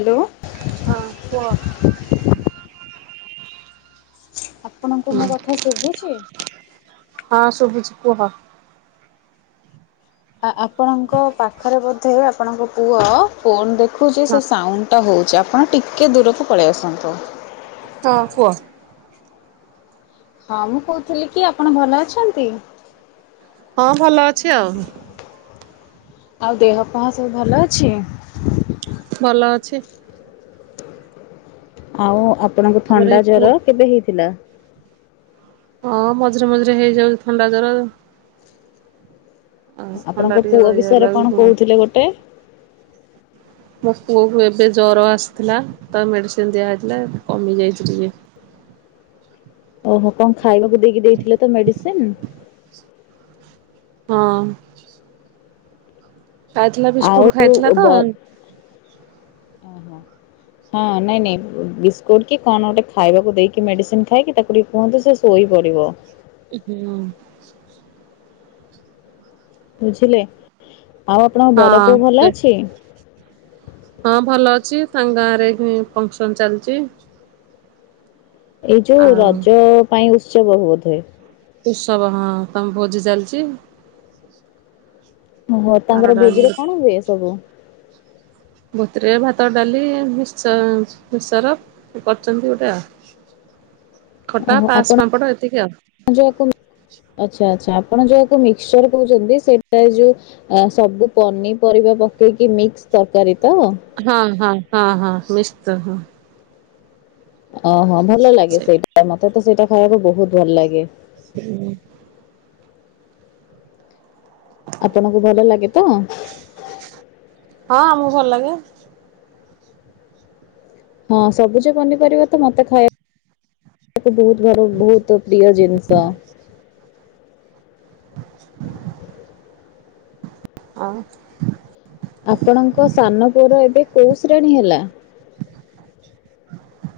Hello ହଁ କୁହ। ଆପଣଙ୍କୁ ହୁଁ ମୋ କଥା ଶୁଭୁଛି। ହଁ ଶୁଭୁଛି କୁହ। ଆ ଆପଣଙ୍କ ପାଖରେ ବୋଧେ ଆପଣଙ୍କ ପୁଅ ଫୋନ ଦେଖୁ ଦେଖୁଛି ହଁ ସେ ସାଉଣ୍ଡଟା ହଉଛି ଆପଣ ଟିକ୍ ଟିକେ ଦୂରକୁ ପଳେଇ ଆସନ୍ତୁ। ହଁ କୁହ। ହଁ ମୁଁ କହୁଥିଲି କି ଆପଣ ଭଲ ଅଛନ୍ତି? ହଁ ଭଲ ଅଛି ଆଉ। ଆଉ ଦେହ ପା ସବୁ ଭଲ ଅଛି। ଭଲ ଅଛି। ଆଉ, ଆପଣଙ୍କୁ ଆମର ଏ ଥଣ୍ଡା ପୁଅ ଜ୍ଵର କେବେ ହେଇଥିଲା, ହଁ ମଝିରେ ମଝିରେ ହେଇଯାଉଛି ଥଣ୍ଡା ଜ୍ଵରଆଉ। ଆପଣଙ୍କ ପୁଅ ବିଷୟରେ କଣ ମୋ କହୁଥିଲେ ଗୋଟେ। ମୋ ପୁଅକୁ ଏବେ ଜ୍ଵର ଆସିଥିଲା ତ ମେଡିସିନ ଦିଆହୋଇଥିଲା କମି ଯାଇଛି ଟିକେ। ଓହୋ କଣ ଖାଇବାକୁ ଦେଇକି ଦେଇଥିଲେ ତ ମେଡିସିନ। ହଁ ଖାଇଥିଲା ଆଉ ବିସ୍କୁଟ ଖାଇଥିଲତ। ବ ହଁ ନାଇଁ ନାଇଁ ବିସ୍କୁଟ କି କଣ ଗୋଟେ ଖାଇବାକୁ ଦେଇକି ମେଡିସିନ ଖାଇକି ତାକୁ ଟିକେ କୁହନ୍ତୁ ସେ ଶୋଇ ପଡିବ। ହୁଁ ବୁଝିଲେ? ଆଉ ଆପଣଙ୍କ ବଡ ପୁଅ ଭଲ ସେ ଅଛି। ହଁ ଭଲ ଅଛି ତାଙ୍କ ଗାଁ ରେ ଫଙ୍କସନ ଚାଲିଛି। ଏଇ ଯୋଉ ଆଉ ରଜ ପାଇଁ, ଶୁଭ ହଉଥାଏ। ଉତ୍ସବ ହଁ ତମ ଭୋଜି ଚାଲିଛି। ଓହୋ ତାଙ୍କର ଭୋଜିରେ ବାରଟା କଣ ହୁଏ ସବୁ। ଭୋଜିରେ ଭାତ ଡାଲି ମିକ୍ସଚର କରିଛନ୍ତି ଗୋଟେ ଆଉ। ଖଟା ଓହୋ ପାସ୍ ଆପଣ ପାମ୍ପଡ଼ ଏତିକି ଆଉ ଆଚ୍ଛା ଆଚ୍ଛା ଆପଣ ଯ ମିକ୍ସଚର କହୁଛନ୍ତି ସେଟା ଯୋଉ ସବୁ ପନିପରିବା ପକେଇକି ମିକ୍ସ ତରକାରୀ ତ ହଁ ହଁ। ହଁ ହଁ ମିସ୍ତ ହଁ ଓହୋ। ଭଲ ଲାଗେ ସେଇଟା ମତେ ତ ସେଇଟା ଖାଇବାକୁ ବହୁତ ଭଲ ଲାଗେ ହୁଁ ହୁଁ, ଆପଣଙ୍କୁ ଭଲ ଲାଗେ ତ? ହଁ ଆମକୁ ଭଲ ଲାଗେ। ହଁ ସବୁଜ ପନିପରିବା ତ ମତେ ଖାଇବାକୁ ବହୁତ ଭ ବହୁତ ପ୍ରିୟ ଜିନିଷ।। ହଁ। ଆପଣଙ୍କ ସାନ ପୁଅ ର ଏବେ କୋଉ ଶ୍ରେଣୀ ହେଲା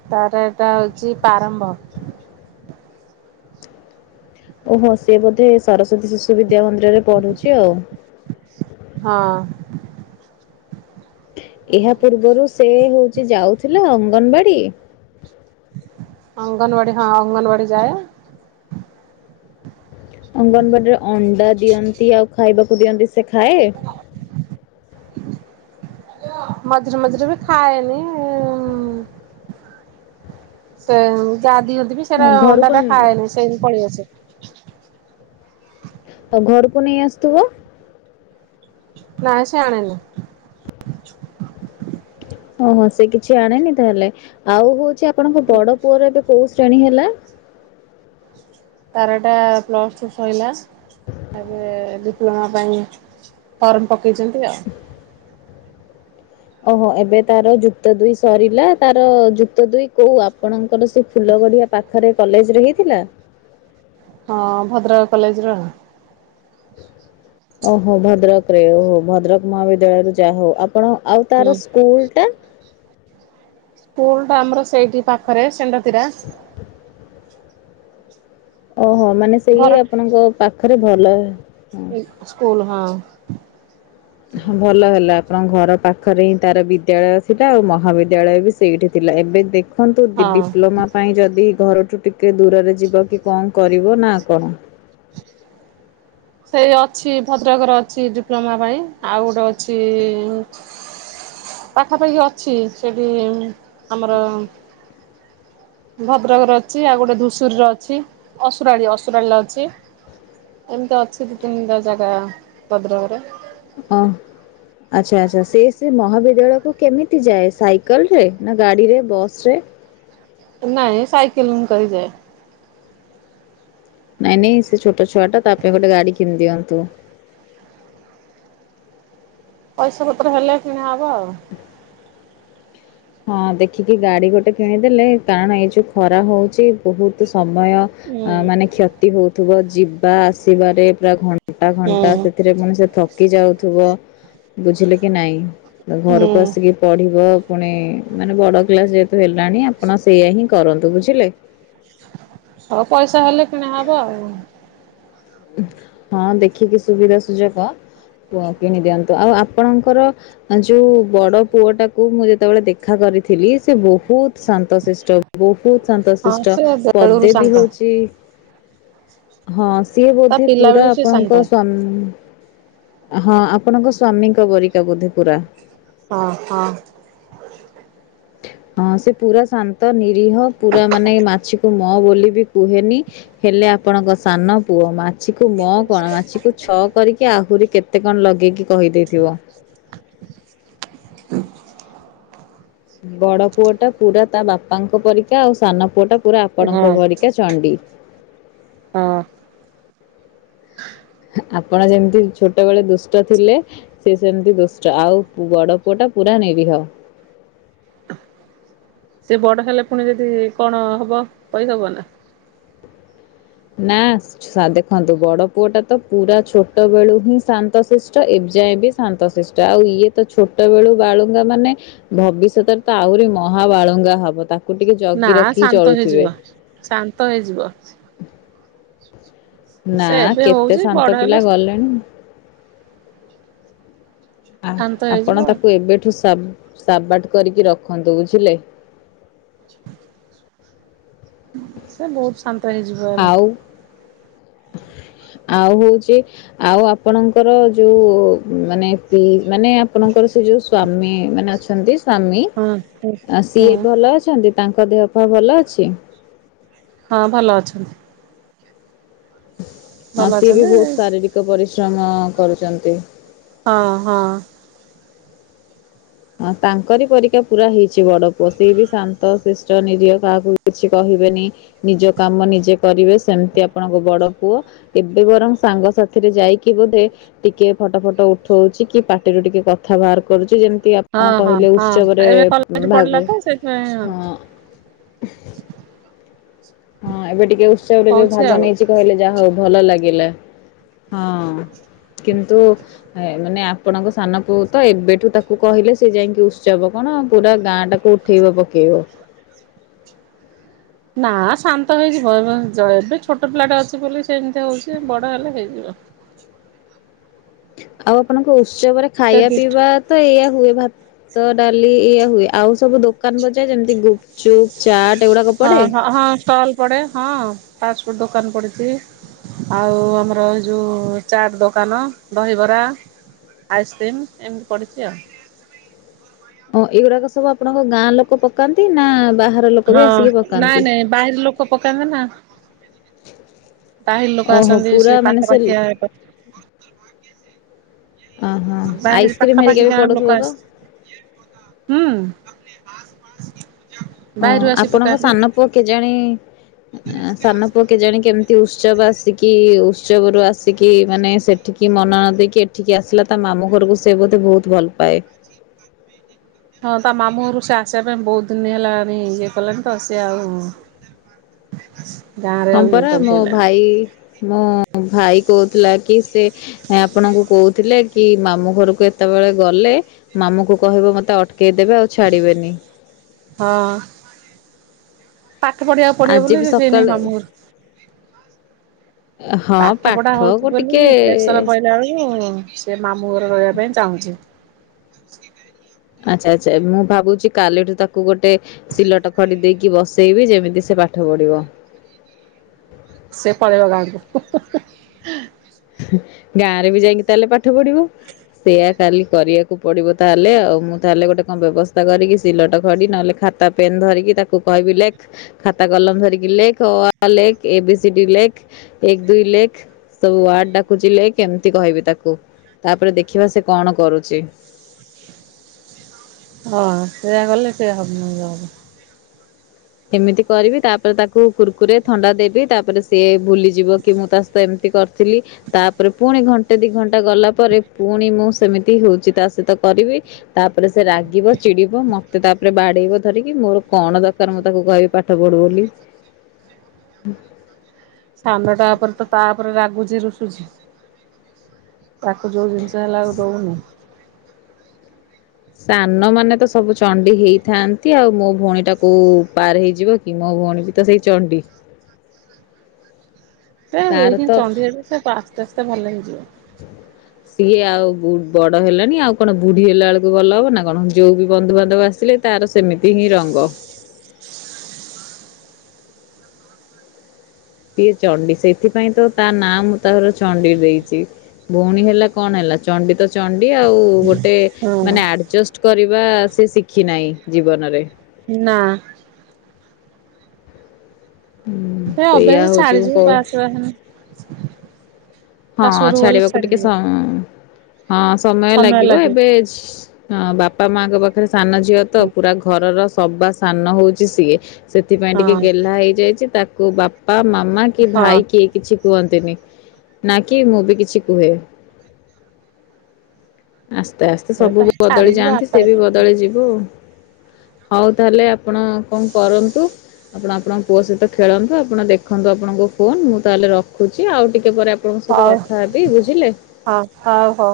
ତାର ଏଟା ହଉଛି ପ୍ରାରମ୍ଭ। ଓହୋ ସିଏ ବୋଧେ ସରସ୍ଵତୀ ଶିଶୁ ବିଦ୍ୟା ମନ୍ଦିର ପଢୁଛି ଆଉ ହଁ। ଏହା ପୂର୍ବରୁ ସେ ହଉଛି ଯାଉଥିଲା ଅଙ୍ଗନବାଡି ଅଙ୍ଗନବାଡି ହଁ ଅଙ୍ଗନବାଡି ଯାଏ ଅଙ୍ଗନବାଡିରେ ଅଣ୍ଡା ଦିଅନ୍ତି ଆଉ ଖାଇବାକୁ ଦିଅନ୍ତି ସେ ଖାଏ। ମଝିରେ ମଝିରେ ବି ଖାଏନି ସେ ଯା ଦିଅ ଯି ଅ, ସେଟ ଅଣ୍ଡା ଘରକୁ ଟା ନ- ଖାଏନି ସେଇି ପଳେଇଆସେ ଆଉ ଘରକୁ ନେଇ ଆସୁଥିବ। ନାଁଇ ସିଏ ଆଣେନି। ଓହୋ ସେ କିଛି ଆଣିନି ତାହେଲେ ଆଉ ହଉଚି ଆପ ଆପଣଙ୍କ ବଡ ପୁଅର ଏବେ କୋଉ ଶେ ଶ୍ରେଣୀ ହେଲା ତାର ଇଟା ପ୍ଲସ ଟୁ ସଇଲା। ଆଉ ଏଵେ ଡିପ୍ ପୂରଣ ପାଇଁ ଫର୍ମ ପକେଇଛନ୍ତି ଆଉ ଓହୋ ଏବେ ତାର ଜୁତ ଦୁଇ ସରିଲା ତାର ଜୁତ ଦୁଇ କୋଉ ଆପଣଙ୍କର ସେ ଫୁଲ ଗଡିଆ ପାଖରେ କଲେଜରେ ହେଇଥିଲା।। ହଁ ଭଦ୍ରକ କଲେଜ ର ଓହୋ ଭଦ୍ରକ ରେ ଓହୋ ଭଦ୍ରକ ମହାବିଦ୍ୟାଳୟରୁ ଯାହା ହଉ ଆପ ଆପଣ ଆଉ ହୁଁ। ତାର ସ୍କୁଲ ଟା? ସ୍କୁଲ ଟା ଆମର ସେଇଠି ପାଖରେ ସେନଡ୍ ସେଟା ଓହୋ ମାନେ ସେଇ ଆପଣଙ୍କ ପାଖରେ ଭଲ ସ୍କୁ ସ୍କୁଲ ହଁ। ହଁ ଭଲ ହେଲା। ଆପଣଙ୍କ ଘର ପାଖରେ ହିଁ ତାର ବିଦ୍ୟାଳୟ ଥିଲା ଆଉ ମହାବିଦ୍ୟାଳୟ ବି ସେଇଠି ଥିଲା ଏବେ ଦେଖ ଦେଖନ୍ତୁ ହଁ। ଡିପ୍ଲୋମା ପାଇଁ ଯଦି ଘରଠୁ ଟିକେ ଟିକେ ଦୂରରେ ଯିବ କି କ କରିବ ନା କଣ? ସେଇ ଅଛି ଭଦ୍ରକର ଅଛି ଡିପ୍ଲୋମା ପାଇଁ ଆଉ ଗୋଟେ ଅଛି ପାଖାପାଖି ଅଛି ସେଠି ଆମର ଭଦ୍ରକରେ ଅଛି ଆଉ ଗୋଟେ ଧୂସୁରୀରେ ଅଛି ଅସୁରାଳୀ ଅସୁରାଳୀରେ ଅଛି ଏମିତି ଅଛି ଦି ତିନିଟା ଜାଗା ଭଦ୍ରକରେ। ଓ ଆଚ୍ଛା ଆଚ୍ଛା ସେ ସେ ମହାବିଦ୍ୟାଳୟକୁ କେମିତି ଯାଏ ସାଇକେଲ ରେ ନା ଗାଡିରେ ବସ ରେ? ନାଇଁ ସାାଇକେଲିଂ କରିକି ଯାଏ। ନାଇଁ ନାଇଁ ସେ ଛୋ ଟ ଛୁଆଟା ତା ପାଇଁ ଗଟେ ଗାଡ଼ି କିଣି ଦିଅନ୍ତୁ। ପଇସା ପତ୍ର ହେଲେ କିଣା ହବ ଆଉ। ହଁ ଦେଖିକି ଗାଡି ଗୋଟେ କିଣିଦେଲେ କାରଣ ଏଇ ଯୋଉ ଖରା ହଉଚି ବହୁତ ସମୟ ଅ ହୁଁ ମାନେ କ୍ଷତି ହଉଥିବ ଯିବା ଆସିବାରେ ପୁରା ଘଣ୍ଟା ଘଣ୍ଟା ହୁଁ ସେଥିରେ ପୁଣି ସେ ଥକି ଯାଉଥିବ ବୁଝିଲେ କି ନାଇଁ ହୁଁ ଘରକୁ ଆସିକି ପଢିବ । ପୁଣି ମାନେ ବଡ କ୍ଲାସ ଯେହେତୁ ହେଲାଣି ଆପଣ ସେଇଆା ହିଁ କରନ୍ତୁ ବୁଝିଲେ। ହଉ ପଇସା ହେଲେ କିଣା ହବ ଆଉ। ହଁ ଦେଖିକି ସୁବିଧା ସୁଯୋଗ କିଣିଦିଅନ୍ତୁ ଆଉ ଆପଣଙ୍କର ଯୋଉ ବଡ ପୁଅ ଟାକୁ ମୁଁ ଯେ ଯେତେବେଳେ ଦେଖା କରିଥିଲି ସେ ବହୁତ ଶାନ୍ତଶିଷ୍ଟ ବହୁତ ହଁ ଶାନ୍ତଶିଷ୍ଟ ସେ ବେଳୁରୁ ପଦେ ବି ଶାନ୍ତ ହଉଛି ହଁ ସେ ସିଏ ତା ବୋଧେ ପିଲା ପୁରା ବେଳୁ ସେ ଆପଣଙ୍କ ଶାନ୍ତ ସ୍ୱାମୀ ହଁ ଆପଣଙ୍କ ସ୍ଵାମୀଙ୍କ ପରିକା ବୋଧେ ପୁରା। ହଁ ହଁ ହଁ ସେ ପୁରା ଶାନ୍ତ ନି ରିହ ପୁରା ମାନେ ମାଛିକୁ ମ ମ ବୋଲି ବି କୁହେନି ହେଲେ ଆପଣଙ୍କ ସାନ ପୁଅ ମା ମାଛିକୁ ମ କଣ ମାଛିକୁ ଛଅ କରିକି ଆହୁରି କେତେ କଣ ଲଗେଇକି କହିଦେଇଥିବ। ବଡ଼ ପୁଅଟା ପୁରା ତା ବାପାଙ୍କ ପରୀକ୍ଷା ଆଉ ସାନ ପୁଅଟା ପୁରା ଆପଣଙ୍କ ହଁ ପରିକା ଚଣ୍ଡୀ। ହ [inaudible] ଆପଣ ଯେମିତି ଛୋଟବେଳେ ଦୁଷ୍ଟ ଥିଲେ ସେ ସେମିତି ଦୁଷ୍ଟ ଆଉ ବଡ ପୁଅ ଟା ପୁରା ନିରିହ। ସେ ବଡ ହେଲେ ପୁଣି ଯଦି କଣ ହବ କହି ହବନା ନାଁ ସା ଦେଖନ୍ତୁ ବଡ଼ ପୁଅଟା ତ ପୁରା ଛୋଟ ବେଳୁ ହିଁ ଶାନ୍ତ ଶିଷ୍ଟ ଏ ଯାଏଁ ବି ଶାନ୍ତ ଶିଷ୍ଟ। ଆଉ ଇଏ ତ ଛୋଟ ବେଳୁ ବାଳୁଙ୍ଗା ମାନେ ଭବିଷ୍ୟତରେ ତ ଆହୁରି ମହା ବାଳୁଙ୍ଗା ହବ। ତା ନାଁ ଶାନ୍ତ ହେଇଯିବ ଶାନ୍ତ ହେଇଯିବ। ସେ ନାଁ ଏବେ କେତେ ହଉଛି ବଡ ଶାନ୍ତ ହେଲେ ପିଲା ଗଲେଣି। ଆ ଶାନ୍ତ ହେଇଯିବ ଆପଣ ତାକୁ ଏବେଠୁ ସା ସାବାଟ କରିକି ରଖନ୍ତୁ ବୁଝିଲେ। [inaudible] ସେ ବୋହୁ ଶାନ୍ତ ହେଇଯିବ ଏବେ ଆଉ ଆଉ ହୋଉଚି ଆଉ ଆପଣଙ୍କର ଯୋଉ ମାନେ ପି ମାନେ ଆପଣଙ୍କର ସେ ଯୋଉ ସ୍ଵାମୀ ମାନେ ଅଛନ୍ତି ସ୍ଵାମୀ ହଁ ହଁ ଅ ହଁ। ସିଏ ଭଲ ଅଛନ୍ତି ତାଁ କ ଦେହ ପା ଭଲ ଅଛି? ହଁ ଭଲ ଅଛନ୍ତି। ହଁ ଭଲ ସିଏ ବି ଅଛନ୍ତି। ବୋହୁତ ଶାରୀରିକ ପରିଶ୍ର ଚମ କରୁଚନ୍ତି। ହଁ ହଁ। ହଁ ତାଙ୍କରି ପରିକା ପୁରା ହେଇଚି ବଡ଼ ପୁଅ ସିଏ ବି ଶାନ୍ତ ଶିଷ୍ଟ ନିରହ କାହାକୁ କିଛି କହିବେନି ନିଜ କାମ ନିଜେ କରିବେ ସେମତି ଆପଣଙ୍କ ବଡ଼ ପୁଅ ଏବେ ବରଂ ସାଙ୍ଗ ସାଥିରେ ଯାଇକି ବୋଧେ ଟିକେ ଫଟ ଫଟ ଉଠଉଚି କି ପାଟିରୁ ଟିକେ କଥା ବାହାର କରୁଚି ଯେମତି ଆ ହଁ ହଁ ହଁ ଏବେ କଲେଜ ପଡ଼ିଲା ତ ସେଥିପାଇଁ ହଁ ହଁ ଏବେ ଟିକେ ଉତ୍ସବରେ ଯୋଉ ଭାଗ ଆଉ। ନେଇଚି କହିଲେ ଯାହା ହୋଉ ଭଲ ଲାଗିଲା। ହଁ କିନ୍ତୁ ଏ ମାନେ ଆପଣଙ୍କ ସାନ ପଅକୁ ତ ଏବେଠୁ ତାକୁ କୁ କହିଲେ ସେ ଯାଇଁକି ଉତ୍ସବ କଣ ପୁରା ଗାଁ ଟାକୁ ଉଠେଇବ ପକେଇବ। ନାଁ ଶାନ୍ତ ହେଇଯିବ, ଏବେ ଜ ଏବେ ଛୋଟ ପିଲାଟେ ଅଛି ବୋଲି ସେମତି ହୋଉଚି ବଡ ହେଲେ ହେଇଯିବ। ଆଉ ଆପଣଙ୍କ ଓସ୍ ଉତ୍ସବରେ ସେ ଖାଇବା ଦୁଷ୍ଟ ପିଇବା ତ ଏଇଆ ହୁଏ ଭାତ ଡାଲି ଏଇଆ ହୁଏ ଆଉ ସବୁ ଦୋ କାନ ବଜା ଯେମିତି ଗୁପଚୁପ୍ ଚାଟ ଏଉଡାକ ପଡ଼େ? ହଁ ହଁ ଟୁ ଡୋକାନ ପଡ଼ିଚି, ଆଉ ଆମର ଏ ଯୋଉ ଚାଟ ଦୋକାନ, ଦହିବରା, ଆଇସ୍କ୍ରିମ୍ ଏମତି ପଡ଼ିଚି ଆଉ। ହଁ ଏଉରାକ ସବୁ ଆପଣଙ୍କ ଗାଁ ଲୋକ ପକାନ୍ତି ନାଁ ବା ହଁ ନାଇଁ ନାଇଁ ବାହିର ଲୋକ ପକାନ୍ତି ନାଁ [inaudible] ବାହିର ଲୋକ ଓହୋ ଆସନ୍ତି ପୁରା ସେ ମାନେ ପାଖାପାଖିଆ ଏପ [inaudible] ଅଁ ହଁ ଆଇସ୍କ୍ରିମ ପାଖାପାଖି ହେରିକା ବି ଗାଁ ଲୋକ ପଡୁଥୁବ ତ? ଆସି [inaudible] ହୁଁ। [inaudible] ହଁ ବାହାରୁ ଆସି ଆପଣଙ୍କ ପକାନ୍ତି। ସାନ ପୁଅ କେଯାଣି ଅଁ ସାନ ପୁଅ କେଜାଣି କେମ ଏ ଉତ୍ସବ ଆସିକି ଉତ୍ସବରୁ ଆସିକି ମାନେ ସେଠିକି ମନ ନ ଦେଇକି ଏଠିକି ଆସିଲା ତା ମାମୁଁ ଘରକୁ ସେ ବୋଧେ ବୋହୁତ ଭଲ ପାଏ। [inaudible] ହଁ ତା ମାମୁଁର ସେ ଆସିବା ପାଇଁ ବୋହୁତ ଦିନ ହେଲାଣି ଇଏ କଲେଣି ତ ସିଏ ଆଉ [inaudible] ହଁ ଇଏ ପରା ମୋ କରିପାରିଲାନି ଭାଇ ମୁଁ ଭାଇ କହୁଥିଲା କି ସେ ଆପଣଙ୍କୁ କହୁଥିଲେ କି ମାମୁଁ ଘରକୁ ଏତେବେଳେ ଗଲେ ମାମୁଁ କ କହିବ ମତେ ଅଟକେଇ ଦେବେ ଆଉ ଛାଡିବେନି। ହଁ। [inaudible] ପାଠ ପଢିବା ପଢିବା ଆଜି ବୋଲି ବି ସେଇନାଇଁ ସକାଳେ ମାମୁର। ହଁ ପାଠ ପଢା ହୋଉଚି ପାଠକୁ ଟିକେ ବୋଲି ପ୍ରେସର ପହିଲା ବେଳକୁ ସେ ମାମୁଁ ଘରେ ରହିବା ପାଇଁ ଚାହୁଁଚି। [inaudible] ଆଚ୍ଛା ଆଚ୍ଛା ମୁଁ ଭାବୁଚି କାଲିଠୁ ତାକୁ ଗୋଟେ ସିଲଟ ଖଡି ଦେଇକି ବସେଇବି ଯେମିତି ସେ ପାଠ ପଢିବ। [inaudible] ସେ ପରଳେଇବା ଗାଙ୍କୁ। ଗାଁ ରେ ବି ଯାଇକି ତାହେଲେ ପାଠ ପଢିବ ସେୟଆ କାଲି କରିବାକୁ ପଡିବ ତାହେଲେ ଆଉ ମୁଁ ତାହେଲେ ଗୋଟେ କଣ ବ୍ୟବସ୍ଥା କରିକି ସିଲଟ ଖଡି ନହେଲେ ଖାତା ପେନ୍ ଧରିକି ତାକୁ କହିବି ଲେଖ ଖାତା କଲମ ଧରିକି। ତାକୁ ଯିଲେ କେମିତି କହିବି ତାକୁ ତାପରେ ଦେଖିବା ସେ କଣ କରୁଚି। [inaudible] ହଁ ସେଇୟଆ ଗଲେ ସେ ହବନ ଯ ଏମିତି କରିବି ତାପରେ ତାକୁ କୁରୁକୁରୀ ରେ ଥଣ୍ଡା ଦେବି ତାପରେ ସିଏ ଭୁଲିଯିବ କି ମୁଁ ତା ସହିତ ଏମିତି କରିଥିଲି, ତାପରେ ପୁଣି ଘଣ୍ଟେ ଦି ଘଣ୍ଟା ଗଲା ପରେ ପୁଣି ମୁଁ ସେମିତି ହୋଉଚି ତା ସହିତ କରିବି। ତାପରେ ସେ ରାଗିବ ଚିଡିବ ମ ମ ତାପରେ ବାଡେଇବ ଧରିକି ମୋର କଣ ଦରକାର। ଦ ମୁଁ ତାକୁ କହିବି ପାଠ ପଢୁ ବୋଲି। ସାନଟା ଉପରେ ତ ତା ରେ ରାଗୁଛି ରୁଷୁଛି। ତାକୁ ଯୋଉ ଜିନିଷ ହେଲା ଆ ଦଉନି। ସାନ ମାନେ ତ ସବୁ ଚଣ୍ଡି ହେଇଥାନ୍ତି ଆଉ ମୋ ଭଉଣୀ ଟା କୋଉ ପାର ହେଇଯିବ କି ମୋ ଭଉଣୀ ବି ତ ସେଇ ଚଣ୍ଡି। ସେ ତାର ତ ଚନ୍ଦୀଗ଼ ପା ତତେେ ଭଲ ହେଇଯିବ। ସିଏ ଆଉ ବଡ ହେଲାଣି ଆଉ କଣ ବୁଢୀ ହେଲା ବେଳକୁ ଭଲ ହବ ନା କଣ ଯୋଉ ବି ବନ୍ଧୁବାନ୍ଧବ ଆସିଲେ ତାର ସେମିତି ହିଁ ରଙ୍ଗ। ସଏ ଚଣ୍ଡି ସେଇଥିପାଇଁ ତ ତା ନାଁ ମୁଁ ତାର ଚଣ୍ଡୀ ଦେଇଛି ଭଉଣୀ ହେଲା କଣ ହେଲା ଚଣ୍ଡୀ ତ ଚଣ୍ଡୀ ଆଉ ଗୋଟେ ଗୋଟେ ହଁ ମାନେ ଆଡ଼ଜଷ୍ଟ କରିବା ସେ ଶିଖି ନାହିଁ। ଜୀବନରେ। ନା। ହୁଁ ସେ ସେଇଆ ଅଭ୍ୟାସ ହଉଛି ମୁଁ ଛାଡିଯିବ କହୁ ବାସ ବାସନ [inaudible] ହଁ ଛାଡିବାକୁ ଟିକେ ହଁ ସମୟ ଲାଗିବ ଏବେ ହଁ ବାପା ମାଙ୍କ ପାଖରେ ସାନ ଝିଅ ତ ପୁରା ଘରର ସବାସ ସାନ ହଉଛି ସିଏ। ସେଥିପାଇଁ ଟିକେ ହଁ ଗେହ୍ଲା ହେଇଯାଇଛି ତାକୁ କୋଉ ବାପ ବାପା ମାମା କି ହଁ। ଭାଇ କିଏ କିଛି କୁହନ୍ତିନି । ନା କିି ମୁଁ ବି କିଛି କୁହେ । ଆସ୍ତେ ଆସ୍ତେ ସେ ସବୁ ତ ବଦଳି ଛାଡିଯିବ ଯାଆନ୍ତି ଆପେ ସେ ବି ଆପେ ବଦଳି ଯିବୁ ଆଉ। ହଉ ତାହେଲେ ଆପଣ କଣ କରନ୍ତୁ ଆପଣ ଆପଣଙ୍କ ପୁଅ ସହିତ ଖେଳନ୍ତୁ ଆପଣ ଦେଖନ୍ତୁ ଆପଣଙ୍କୁ ଫୋନ ମୁଁ ତାହେଲେ ରଖୁଛି ଆଉ ଟିକେ ପରେ ଆପଣଙ୍କ ସହିତ ହଉ କଥା ହେବି ବୁଝିଲେ। ହଁ ହଉ ହଉ।